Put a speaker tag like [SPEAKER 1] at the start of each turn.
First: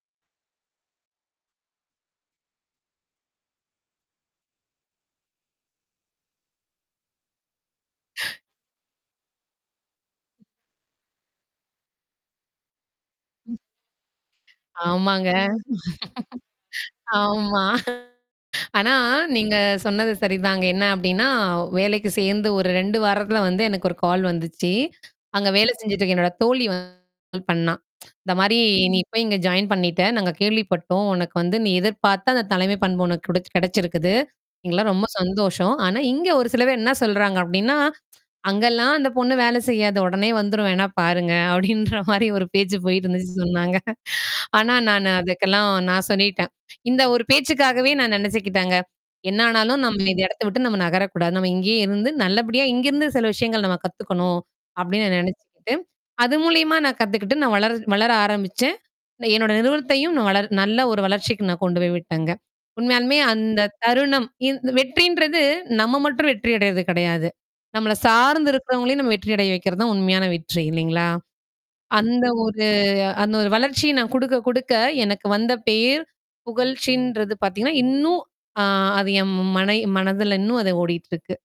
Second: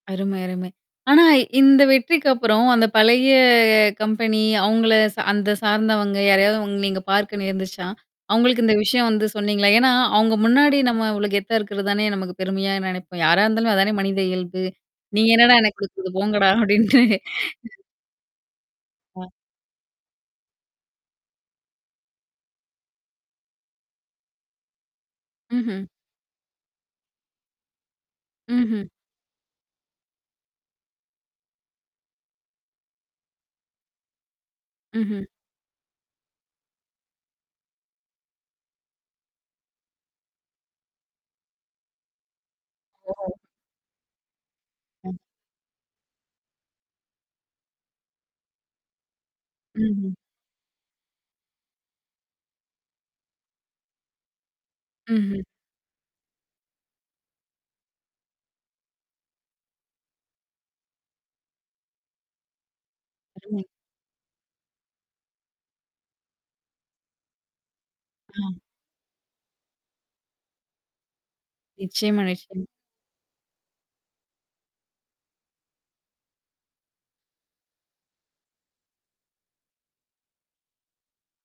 [SPEAKER 1] அருமை, அருமை. ஆனா இந்த வெற்றிக்கு அப்புறம் அந்தப் பழைய கம்பெனி அவங்கள சா அந்த சார்ந்தவங்க யாரையாவது உங்க நீங்கப் பார்க்க நேர்ந்துச்சா? அவங்களுக்கு இந்த விஷயம் வந்து சொன்னீங்களா? ஏன்னா அவங்க முன்னாடி நம்ம இவ்வளோ கெத்தா இருக்குறதுதானே நமக்குப் பெருமையா நெனைப்போம். யாரா
[SPEAKER 2] ம்.
[SPEAKER 1] இருந்தாலும் அதுதானே மனித இயல்பு. "நீங்க
[SPEAKER 2] ஆமாங்க.
[SPEAKER 1] என்னடா எனக்குக் குடுத்தது போங்கடா!" அப்படீன்ட்டு. ம்ஹம்.
[SPEAKER 2] ஆமா. ஆனா,
[SPEAKER 1] அ.
[SPEAKER 2] நீங்க சொன்னது சரிதாங்க. என்ன அப்படீன்னா, வேலைக்கு சேர்ந்து ஒரு 2 வாரத்துல வந்து எனக்கு ஒரு கால் வந்துச்சு. அங்க வேல
[SPEAKER 1] ம்ஹ்ம்.
[SPEAKER 2] செஞ்சுட்டுருக்க என்னோட தோழி வந்து கால் பண்ணா. இந்த மாரி,
[SPEAKER 1] ம்ஹ்ம்.
[SPEAKER 2] நீ போய் இங்க ஜாயின் பண்ணிட்டே. நாங்க கேள்விப்பட்டோம். உனக்கு வந்து, நீ எதிர்பார்த்த அந்தத் தலைமைப் பண்பு உனக்கு குடச்சு கெடைச்சிருக்குது. எங்களுக்கல்லாம் ரொம்ப
[SPEAKER 1] ம்ஹ்ம்.
[SPEAKER 2] சந்தோஷம். ஆனா, இங்க ஒரு சில பேர் என்னா சொல்றாங்க அப்படீன்னா, "அங்க எல்லாம் அந்தப் பொண்ணு வேலை செய்யாது. ஒடனே வந்துரும். வேணா பாருங்க" அப்படீன்ற மாரி ஒரு பேச்சு
[SPEAKER 1] ஓ!
[SPEAKER 2] போயிட்டுருந்துச்சுன்னு சொன்னாங்க. ஆனா நானு
[SPEAKER 1] [unintelligible]
[SPEAKER 2] அதுக்கெல்லாம் நான் சொல்லிட்டேன் இந்த ஒரு பேச்சுக்காகவே நான் நெனைச்சுக்கிட்டேங்க, "என்னா ஆனாலும் நாம
[SPEAKER 1] ம்ஹ்ம்.
[SPEAKER 2] இந்த இடத்தை விட்டு, நம்ம நகரக் கூடாது. நம்ம இங்கே இருந்து நல்லபடியா, இங்கிருந்து சில விஷயங்கள் நம்ம கத்துக்கணும்." அப்படீன்னு நா
[SPEAKER 1] ம்ஹ்ம்.
[SPEAKER 2] நெனைச்சுக்கிட்டு, அது மூலியமா நான் கத்துக்கிட்டு, நான் வளர் வளர ஆரம்பிச்சேன். இல்ல, என்னோட நிறுவனத்தையும் நான் வளர் நல்ல ஒரு வளர்ச்சிக்கு நான் கொண்டு போய் விட்டேங்க. உண்மையாலுமே
[SPEAKER 1] [unintelligible]
[SPEAKER 2] அந்தத் தருணம், இந் இந்த வெற்றின்றது, நம்ம மட்டும் வெற்றி அடையறது கெடையாது. நம்மள சார்ந்து
[SPEAKER 1] [unintelligible]
[SPEAKER 2] இருக்கறவங்களையும் நம்ம வெற்றி அடைய வைக்கிறது தான் உண்மையான வெற்றி, இல்லீங்களா?
[SPEAKER 1] நிச்சயமா,
[SPEAKER 2] அந்த ஒரு
[SPEAKER 1] நிச்சயமா.
[SPEAKER 2] அந்த ஒரு வளர்ச்சி, நான் குடுக்க குடுக்க எனக்கு வந்த பேர், புகழ்ச்சின்றது பாத்தீங்கன்னா, இன்னும் ஆ அது என் மனய் மனதுல இன்னும் அது ஓடிட்டுருக்கு.